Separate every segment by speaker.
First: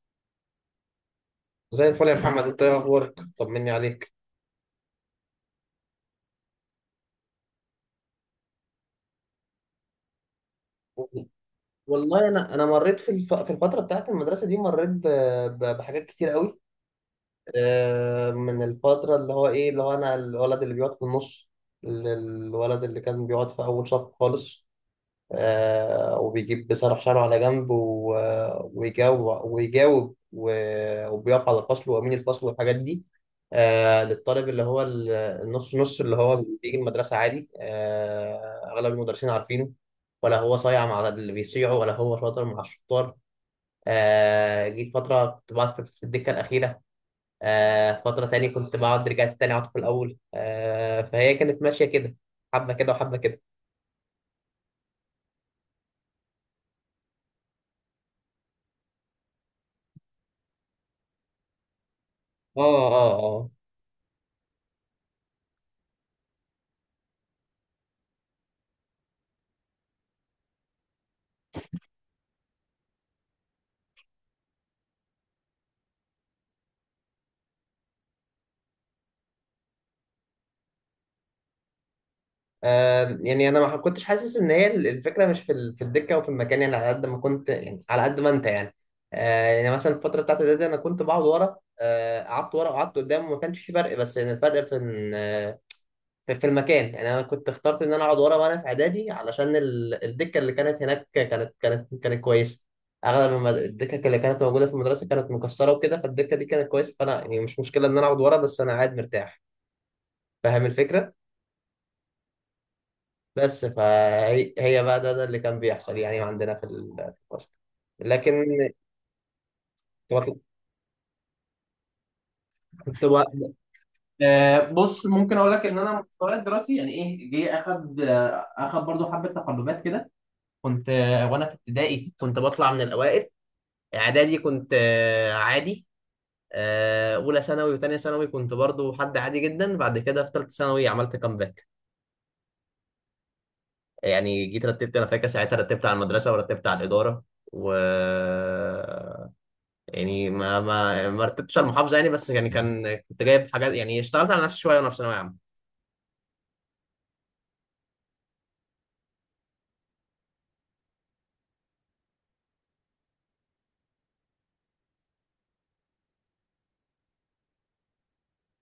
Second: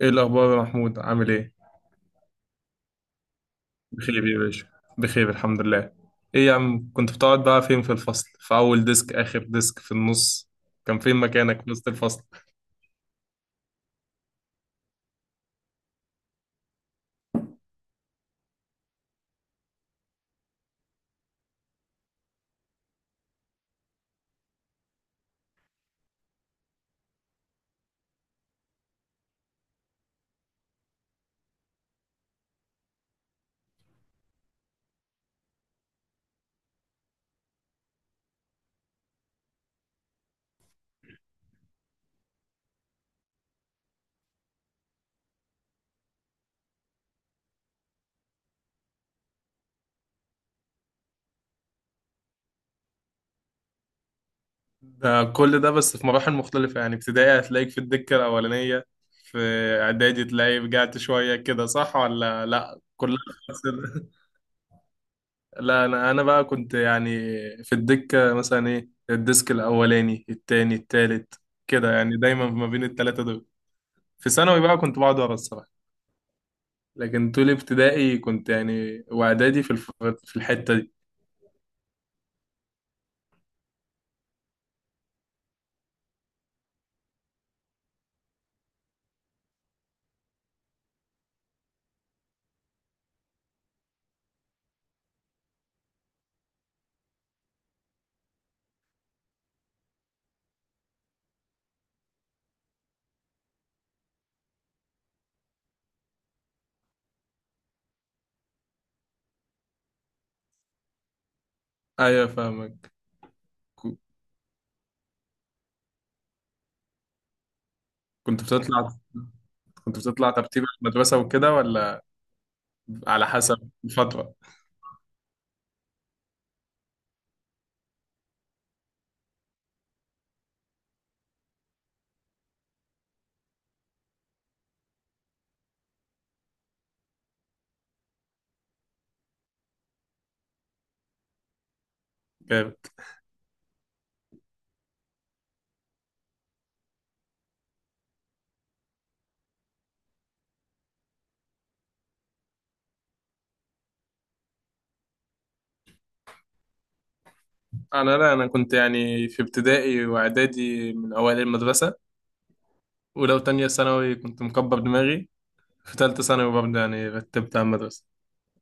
Speaker 1: ايه الاخبار يا محمود عامل ايه؟
Speaker 2: زي الفل يا محمد، انت ايه اخبارك؟ طمني عليك.
Speaker 1: بخير يا باشا. بخير، الحمد لله. ايه يا عم، كنت بتقعد بقى فين في الفصل؟ في اول ديسك، اخر ديسك، في النص؟ كان فين مكانك في وسط الفصل؟
Speaker 2: والله انا مريت في الفتره بتاعت المدرسه دي، مريت بحاجات كتير قوي. من الفتره اللي هو ايه، اللي هو انا الولد اللي بيقعد في النص، ال- الولد اللي كان بيقعد في اول صف خالص. بيصرف شعره على جنب ويجاوب ويجاوب وبيقف على الفصل، وأمين الفصل والحاجات دي. للطالب اللي هو النص، نص اللي هو بيجي المدرسة عادي. أغلب المدرسين عارفينه، ولا هو صايع مع اللي بيصيعوا ولا هو شاطر مع الشطار. جيت فترة كنت بقعد في الدكة الأخيرة، فترة تاني كنت بقعد، رجعت تاني أقعد في الأول. فهي كانت ماشية كده، حبة كده وحبة كده.
Speaker 1: ده كل ده بس في مراحل مختلفة، يعني ابتدائي هتلاقيك في الدكة الأولانية. في إعدادي تلاقي رجعت شوية كده، صح ولا
Speaker 2: اه
Speaker 1: لأ؟ كلها
Speaker 2: اه.
Speaker 1: في نفس ال- لا، أنا بقى كنت يعني في الدكة مثلا إيه، الديسك الأولاني التاني التالت كده، يعني دايما ما بين التلاتة دول. في ثانوي بقى كنت بقعد ورا الصراحة. لكن طول ابتدائي كنت يعني واعدادي في الحتة دي.
Speaker 2: يعني انا ما كنتش حاسس ان هي الفكره مش في في الدكه او في المكان، يعني على قد ما كنت، يعني على قد ما انت يعني. يعني مثلا الفتره بتاعت ده انا كنت بقعد ورا، قعدت ورا وقعدت قدام وما كانش في فرق، بس يعني الفرق في في المكان، يعني انا كنت اخترت ان انا اقعد ورا وانا في اعدادي علشان الدكه اللي كانت هناك كانت كويسه. اغلب الدكك اللي كانت موجوده في المدرسه كانت مكسره وكده، فالدكه دي كانت كويسه، فانا يعني مش مشكله ان انا اقعد ورا، بس انا قاعد مرتاح. فاهم الفكره.
Speaker 1: ايوه، فاهمك.
Speaker 2: بس
Speaker 1: ك-
Speaker 2: فهي بقى ده اللي كان بيحصل يعني عندنا في في الفصل. لكن
Speaker 1: كنت بتطلع كنت بتطلع
Speaker 2: كنت
Speaker 1: ترتيب المدرسة وكده ولا
Speaker 2: كنت
Speaker 1: على
Speaker 2: بقى-
Speaker 1: حسب الفترة؟
Speaker 2: بص ممكن اقول لك ان انا مستواي الدراسي يعني ايه، جه اخد، اخد برضو حبه تقلبات كده. كنت آه، وانا في ابتدائي كنت بطلع من الاوائل، اعدادي كنت عادي، اولى ثانوي وثانيه ثانوي كنت برضو حد عادي جدا. بعد كده في ثالثه ثانوي عملت كامباك.
Speaker 1: جامد.
Speaker 2: يعني جيت رتبت، انا فاكر ساعتها رتبت على المدرسه ورتبت على الاداره، و، يعني ما رتبتش على المحافظه يعني، بس يعني كان كنت جايب حاجات يعني، اشتغلت على نفسي شويه وانا في ثانويه عامه.
Speaker 1: لا، انا كنت يعني في ابتدائي واعدادي من اوائل المدرسة. ولو تانية ثانوي كنت مكبر دماغي. في تالتة ثانوي برضه يعني رتبت على المدرسة.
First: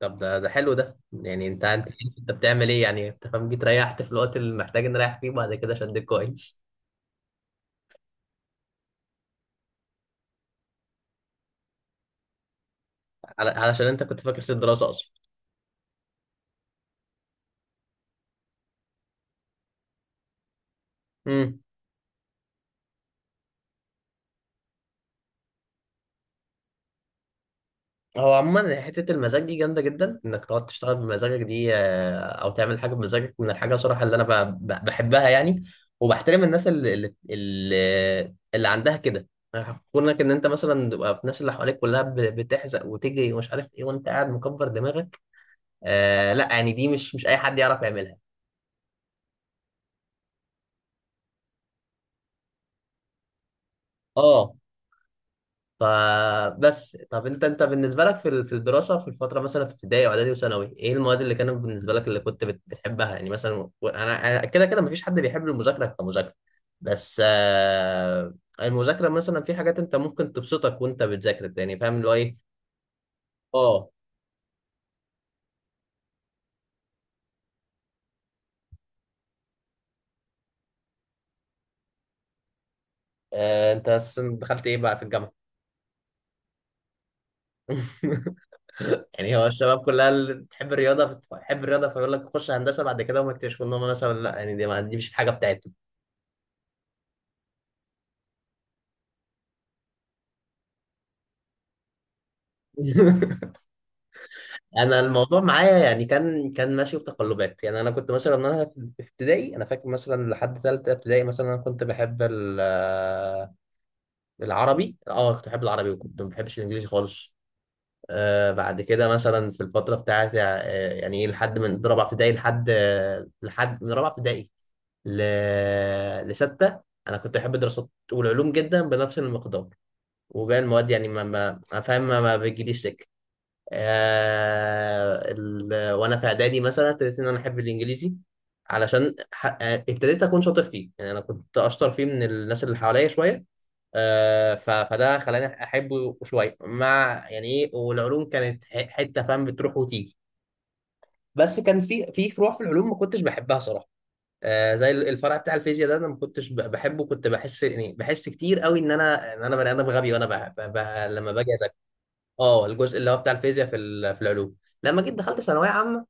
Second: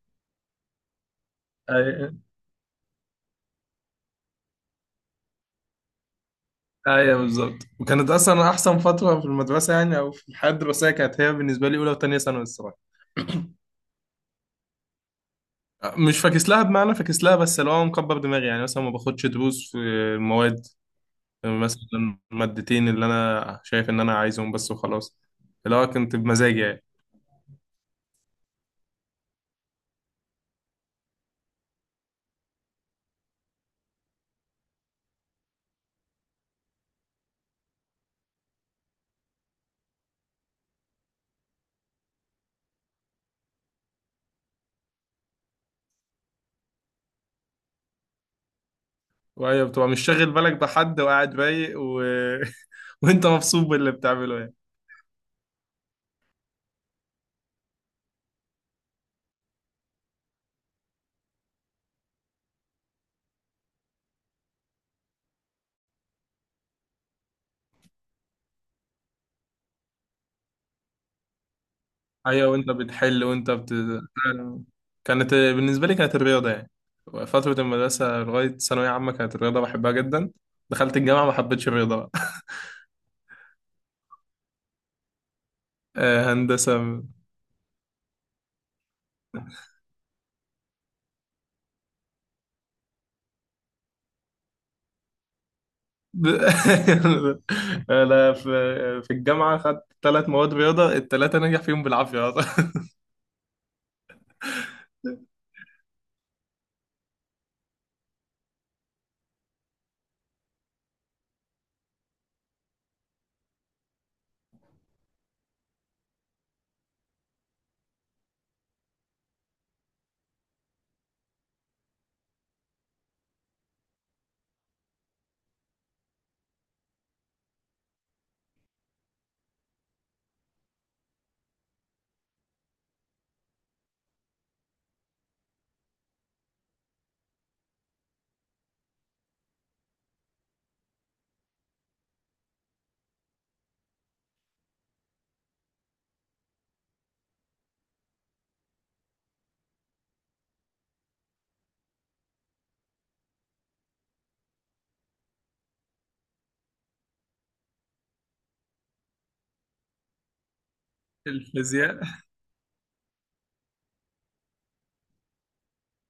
Speaker 2: طب ده حلو، ده يعني انت
Speaker 1: ايوه،
Speaker 2: انت بتعمل ايه يعني، انت فاهم، جيت ريحت في الوقت اللي محتاج نريح فيه، وبعد كده شدك كويس.
Speaker 1: ايوه، بالظبط، وكانت اصلا احسن فترة في المدرسة، يعني او في الحياة الدراسية، كانت هي بالنسبة لي اولى وتانية ثانوي الصراحة.
Speaker 2: على- علشان انت كنت فاكس الدراسه اصلا.
Speaker 1: مش فاكس لها، بمعنى فاكس لها بس اللي هو مكبر دماغي، يعني مثلا ما باخدش دروس في المواد،
Speaker 2: امم.
Speaker 1: مثلا المادتين اللي انا شايف ان انا عايزهم بس وخلاص. اللي هو كنت بمزاجي يعني.
Speaker 2: هو عموما حتة المزاج دي جامدة جدا، انك تقعد تشتغل بمزاجك دي، او تعمل حاجة بمزاجك، من الحاجة صراحة اللي انا بحبها يعني، وبحترم الناس اللي عندها كده. كونك ان انت مثلا تبقى في الناس اللي حواليك كلها بتحزق وتجري ومش عارف ايه، وانت قاعد مكبر دماغك، آه لا، يعني دي مش اي حد يعرف يعملها.
Speaker 1: وهي بتبقى مش شاغل بالك بحد، وقاعد رايق. وانت مبسوط باللي بتعمله يعني.
Speaker 2: اه. فبس، طب انت بالنسبه لك في في الدراسه، في الفتره مثلا في ابتدائي واعدادي وثانوي، ايه المواد اللي كانت بالنسبه لك اللي كنت بتحبها يعني مثلا؟ و- انا أنا كده كده مفيش حد بيحب المذاكره كمذاكره، بس المذاكره مثلا في حاجات انت ممكن تبسطك وانت بتذاكر، يعني فاهم اللي هو
Speaker 1: ايوه،
Speaker 2: ايه.
Speaker 1: وانت بتحل.
Speaker 2: اه.
Speaker 1: كانت بالنسبه لي كانت الرياضه يعني، فتره المدرسه لغايه ثانويه عامه كانت الرياضه بحبها جدا. دخلت الجامعه ما حبيتش الرياضه بقى.
Speaker 2: انت أساساً دخلت ايه بقى في الجامعه؟
Speaker 1: آه، هندسه.
Speaker 2: يعني هو الشباب كلها اللي بتحب الرياضه بتحب الرياضه، فيقول لك خش هندسه، بعد كده هم يكتشفوا ان هم مثلا لا، يعني دي مش الحاجه بتاعتهم.
Speaker 1: ب- انا في الجامعه خدت ثلاث مواد رياضه، الثلاثه نجح فيهم بالعافيه أصلاً.
Speaker 2: انا الموضوع معايا يعني كان ماشي بتقلبات يعني، انا كنت مثلا، انا في ابتدائي انا فاكر مثلا لحد ثالثه ابتدائي مثلا انا كنت بحب العربي، اه كنت بحب العربي وكنت ما بحبش الانجليزي خالص. آه بعد كده مثلا في الفتره بتاعتي، آه، يعني ايه لحد من رابعه ابتدائي لحد آه، لحد من رابعه ابتدائي ل... لستة، أنا كنت أحب الدراسات والعلوم جدا بنفس المقدار، وباقي المواد يعني ما ما ما فاهم ما, ما بتجيليش سكة. وانا في اعدادي مثلا ابتديت ان انا احب الانجليزي علشان ح... آه، ابتديت اكون شاطر فيه، يعني انا كنت اشطر فيه من الناس اللي حواليا شويه، فده خلاني احبه شويه، مع يعني ايه، والعلوم كانت حته فاهم، بتروح وتيجي، بس كان في فروع في العلوم ما كنتش بحبها صراحه. آه زي الفرع بتاع الفيزياء ده، انا ما كنتش بحبه، كنت بحس يعني بحس كتير قوي ان انا بني ادم غبي، وانا لما باجي،
Speaker 1: الفيزياء.
Speaker 2: اه الجزء اللي هو بتاع الفيزياء في في العلوم. لما جيت دخلت ثانويه عامه،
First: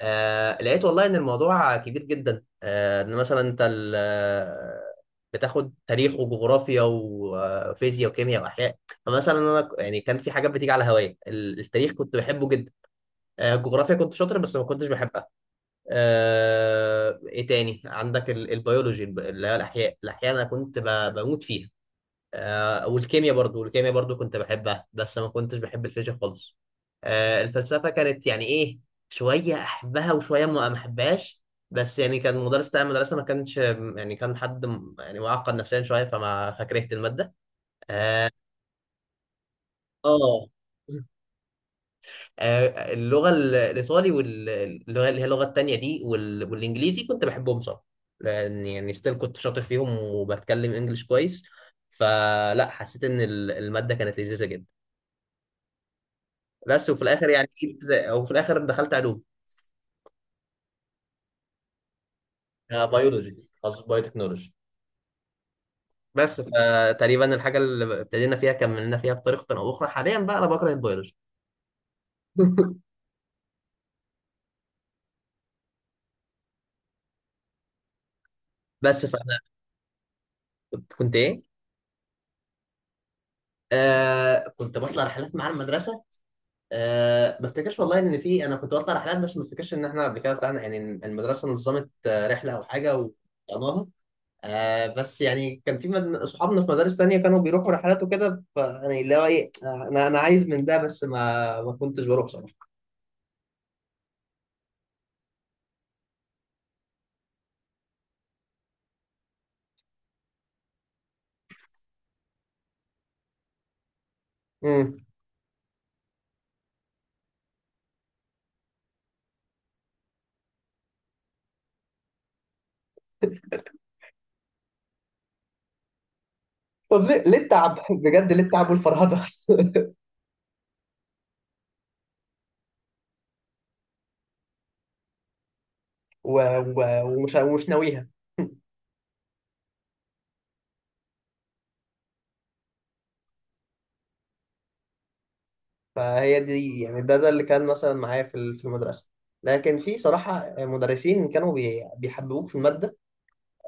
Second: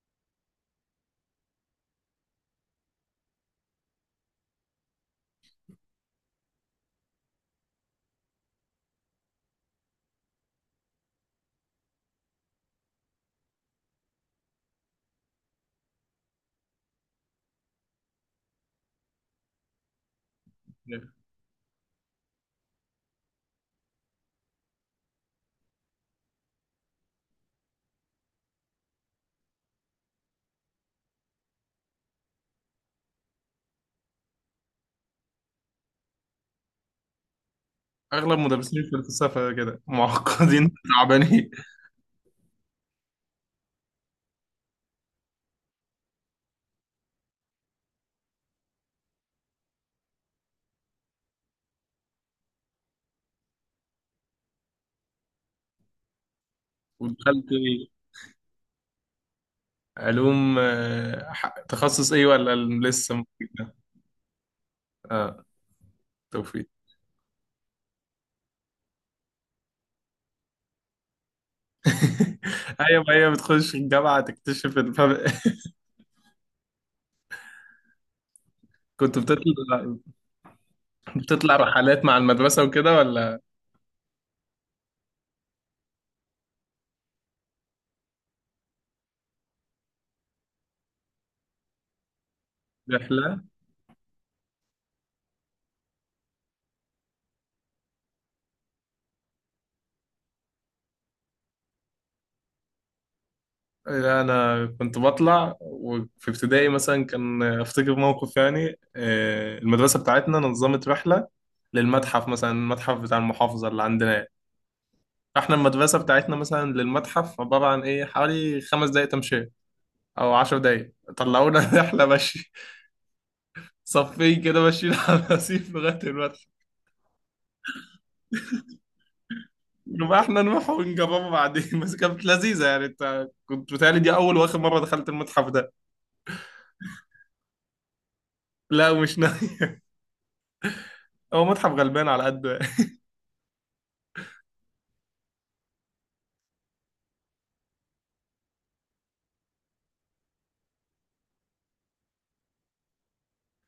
Speaker 2: آه لقيت والله ان الموضوع كبير جدا، آه ان مثلا انت بتاخد تاريخ وجغرافيا وفيزياء وكيمياء واحياء. فمثلا يعني كان في حاجات بتيجي على هوايا، التاريخ كنت بحبه جدا، آه الجغرافيا كنت شاطر بس ما كنتش بحبها. آه ايه تاني عندك، البيولوجي اللي هي الاحياء، الاحياء انا كنت بموت فيها، آه، والكيمياء برضو كنت بحبها، بس ما كنتش بحب الفيزياء خالص. آه، الفلسفة كانت يعني إيه، شوية أحبها وشوية ما أحبهاش، بس يعني كان المدرس بتاع المدرسة ما كانش يعني، كان حد يعني معقد نفسيا شوية فما فكرهت المادة.
Speaker 1: اغلب مدرسين الفلسفه كده
Speaker 2: آه،
Speaker 1: معقدين تعبانين.
Speaker 2: اللغة الإيطالي، واللغة اللي هي اللغة التانية دي، والإنجليزي كنت بحبهم صراحة، لأن يعني ستيل كنت شاطر فيهم وبتكلم إنجليش كويس، فلا حسيت إن المادة كانت لذيذة جدا. بس وفي الاخر يعني
Speaker 1: ودخلت
Speaker 2: جيت،
Speaker 1: إيه؟
Speaker 2: او في الاخر دخلت علوم،
Speaker 1: علوم آه، تخصص ايه ولا؟ لسه
Speaker 2: بيولوجي
Speaker 1: ممكن ده؟
Speaker 2: تخصص بايوتكنولوجي.
Speaker 1: اه.
Speaker 2: بس
Speaker 1: توفيق.
Speaker 2: فتقريبا الحاجه اللي ابتدينا فيها كملنا فيها بطريقه او اخرى، حاليا بقى انا بكره البيولوجي.
Speaker 1: ايوه، هي بتخش الجامعه تكتشف الفرق.
Speaker 2: بس
Speaker 1: كنت
Speaker 2: فانا
Speaker 1: بتطلع
Speaker 2: كنت ايه،
Speaker 1: بتطلع رحلات مع المدرسه وكده ولا؟
Speaker 2: آه كنت بطلع رحلات مع المدرسه. آه ما افتكرش والله ان في، انا كنت بطلع رحلات بس ما افتكرش ان احنا قبل كده طلعنا، يعني المدرسه نظمت رحله او حاجه
Speaker 1: رحله.
Speaker 2: وطلعناها. آه بس يعني كان في صحابنا في مدارس تانية كانوا بيروحوا رحلات وكده، فيعني اللي هو ايه، آه، انا عايز من ده، بس ما كنتش بروح بصراحة.
Speaker 1: لا، انا كنت بطلع، وفي ابتدائي مثلا كان افتكر موقف يعني آه، المدرسه بتاعتنا نظمت رحله للمتحف، مثلا المتحف بتاع المحافظه اللي عندنا يعني.
Speaker 2: امم.
Speaker 1: احنا المدرسه بتاعتنا مثلا للمتحف عباره عن ايه، حوالي 5 دقائق تمشي او 10 دقائق، طلعونا رحله مشي، صفين كده ماشيين على الرصيف لغايه المتحف.
Speaker 2: طب ليه ليه التعب، بجد ليه التعب والفرهدة؟
Speaker 1: نبقى احنا نروح ونجربه بعدين، بس كانت لذيذه يعني، انت كنت بتهيألي دي اول واخر مره دخلت المتحف ده.
Speaker 2: و... ومش ناويها.
Speaker 1: لا، مش ناوي. هو متحف غلبان على قد.
Speaker 2: فهي دي، يعني ده اللي كان مثلا معايا في في المدرسة. لكن في صراحة مدرسين كانوا بيحببوك في المادة،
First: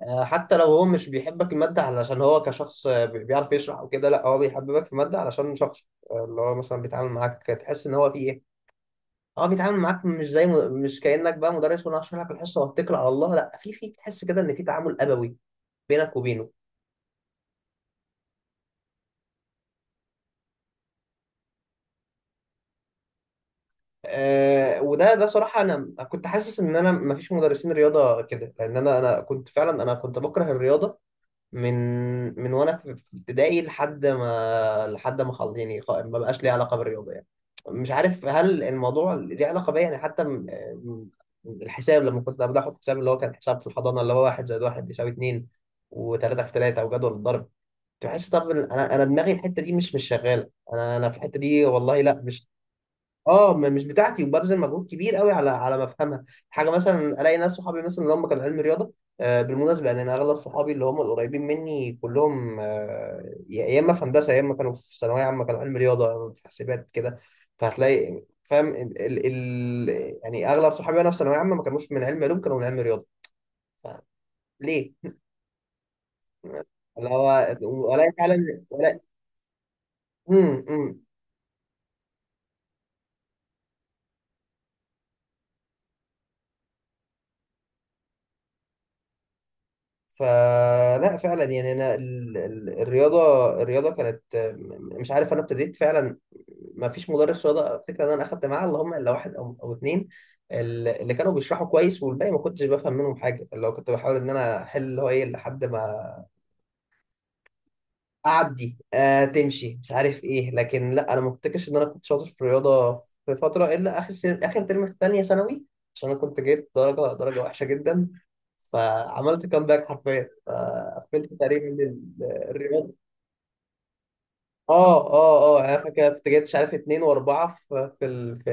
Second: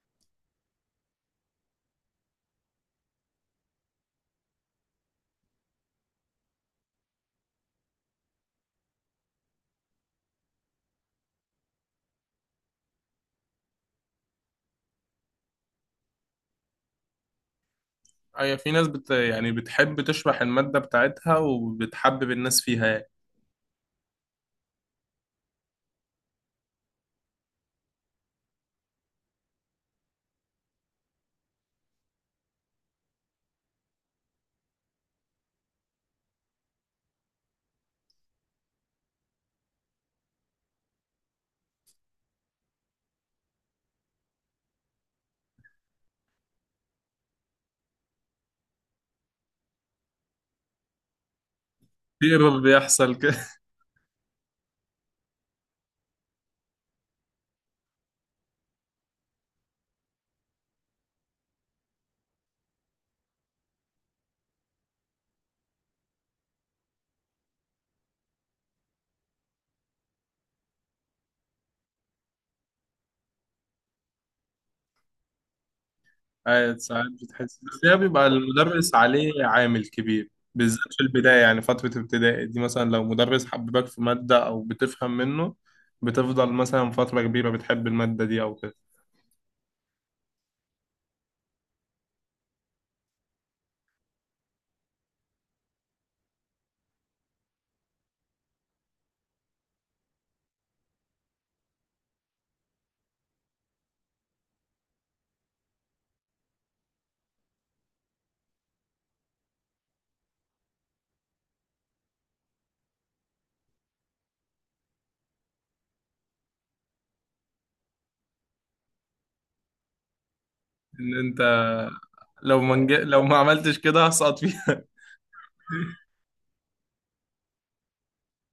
Speaker 2: حتى لو هو مش بيحبك المادة، علشان هو كشخص، بيعرف يشرح وكده، لا هو بيحببك في المادة علشان شخص، اللي هو مثلا بيتعامل معاك تحس ان هو في ايه، اه بيتعامل معاك مش زي مش كأنك بقى مدرس وانا هشرح لك الحصه واتكل على الله، لا في تحس كده ان في تعامل ابوي بينك وبينه.
Speaker 1: أي، في ناس بت يعني بتحب تشرح المادة بتاعتها وبتحبب الناس فيها يعني.
Speaker 2: آه وده ده صراحه، انا كنت حاسس ان انا ما فيش مدرسين رياضه كده، لان انا كنت فعلا انا كنت بكره الرياضه. من من وانا في ابتدائي لحد ما يعني ما بقاش ليه علاقه بالرياضه يعني. مش عارف هل الموضوع ليه علاقه بيا، يعني حتى م- الحساب لما كنت قبل احط حساب، اللي هو كان حساب في الحضانه، اللي هو 1 + 1 = 2، و3 × 3 وجدول الضرب، تحس طب إن انا دماغي الحته دي مش شغاله، انا في الحته دي، والله لا
Speaker 1: في
Speaker 2: مش،
Speaker 1: ايرور بيحصل
Speaker 2: اه
Speaker 1: كده.
Speaker 2: مش بتاعتي، وببذل مجهود كبير قوي على ما افهمها حاجه. مثلا الاقي ناس صحابي مثلا اللي هم كانوا علم رياضه. بالمناسبه يعني انا اغلب صحابي اللي هم القريبين مني كلهم، آه، يا اما في هندسه، يا اما كانوا في ثانويه عامه كانوا علم رياضه، يا إما في حاسبات كده. فهتلاقي فاهم ال يعني اغلب صحابي وانا في ثانويه عامه ما كانوش من علم علوم، كانوا من علم رياضه. ليه؟
Speaker 1: أي، ساعات
Speaker 2: اللي هو
Speaker 1: بتحس، بس هي
Speaker 2: الاقي
Speaker 1: بيبقى
Speaker 2: فعلا
Speaker 1: المدرس
Speaker 2: ولا.
Speaker 1: عليه عامل كبير بالذات
Speaker 2: امم.
Speaker 1: في البداية، يعني فترة ابتدائي دي مثلا لو مدرس حببك في مادة أو بتفهم منه بتفضل مثلا فترة كبيرة بتحب المادة دي أو كده.
Speaker 2: فلا فعلا يعني انا الرياضه كانت مش عارف، انا ابتديت فعلا ما فيش مدرس رياضه افتكر ان انا اخدت معاه، اللي هم الا واحد او او اتنين، اللي كانوا بيشرحوا كويس، والباقي ما كنتش بفهم منهم حاجه، اللي هو كنت بحاول ان انا احل اللي هو ايه لحد ما اعدي، آه تمشي مش عارف ايه. لكن لا انا ما افتكرش ان انا كنت شاطر في الرياضه في فتره الا اخر سنة، اخر ترم في ثانيه ثانوي، عشان انا كنت جايب درجه وحشه جدا، فعملت كامباك حرفيا
Speaker 1: إن
Speaker 2: فقفلت
Speaker 1: أنت
Speaker 2: تقريبا ال- الرياض
Speaker 1: لو ما عملتش كده هسقط فيها.
Speaker 2: اه اه اه، يعني انا فاكر كنت جايب مش عارف اتنين واربعه في في ال- في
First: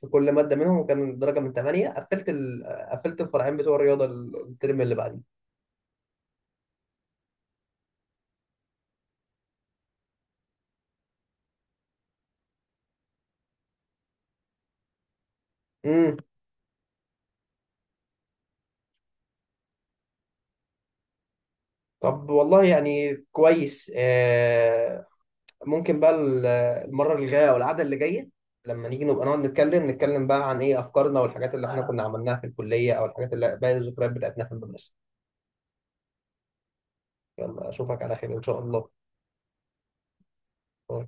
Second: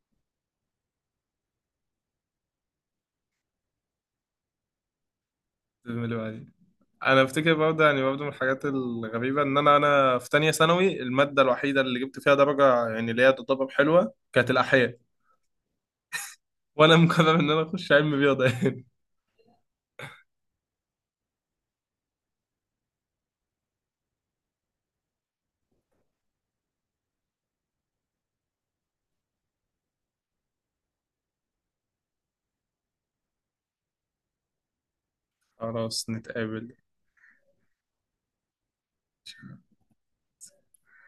Speaker 2: في كل ماده منهم، وكان الدرجه من ثمانيه، قفلت الفرعين بتوع الرياضه الترم اللي بعديه.
Speaker 1: انا افتكر برضه، يعني برضه من الحاجات الغريبه ان انا في تانية ثانوي الماده الوحيده اللي جبت فيها درجه يعني اللي هي تعتبر حلوه كانت الاحياء،
Speaker 2: امم.
Speaker 1: وانا مقرر ان انا اخش علم رياضه يعني.
Speaker 2: طب والله يعني كويس. آه ممكن بقى المره اللي جايه او القعده اللي جايه لما نيجي نبقى نقعد نتكلم، نتكلم بقى عن ايه افكارنا والحاجات اللي احنا كنا عملناها في الكليه، او الحاجات اللي باقي الذكريات بتاعتنا في المدرسه.
Speaker 1: خلاص نتقابل.
Speaker 2: يلا اشوفك على خير ان شاء الله. هو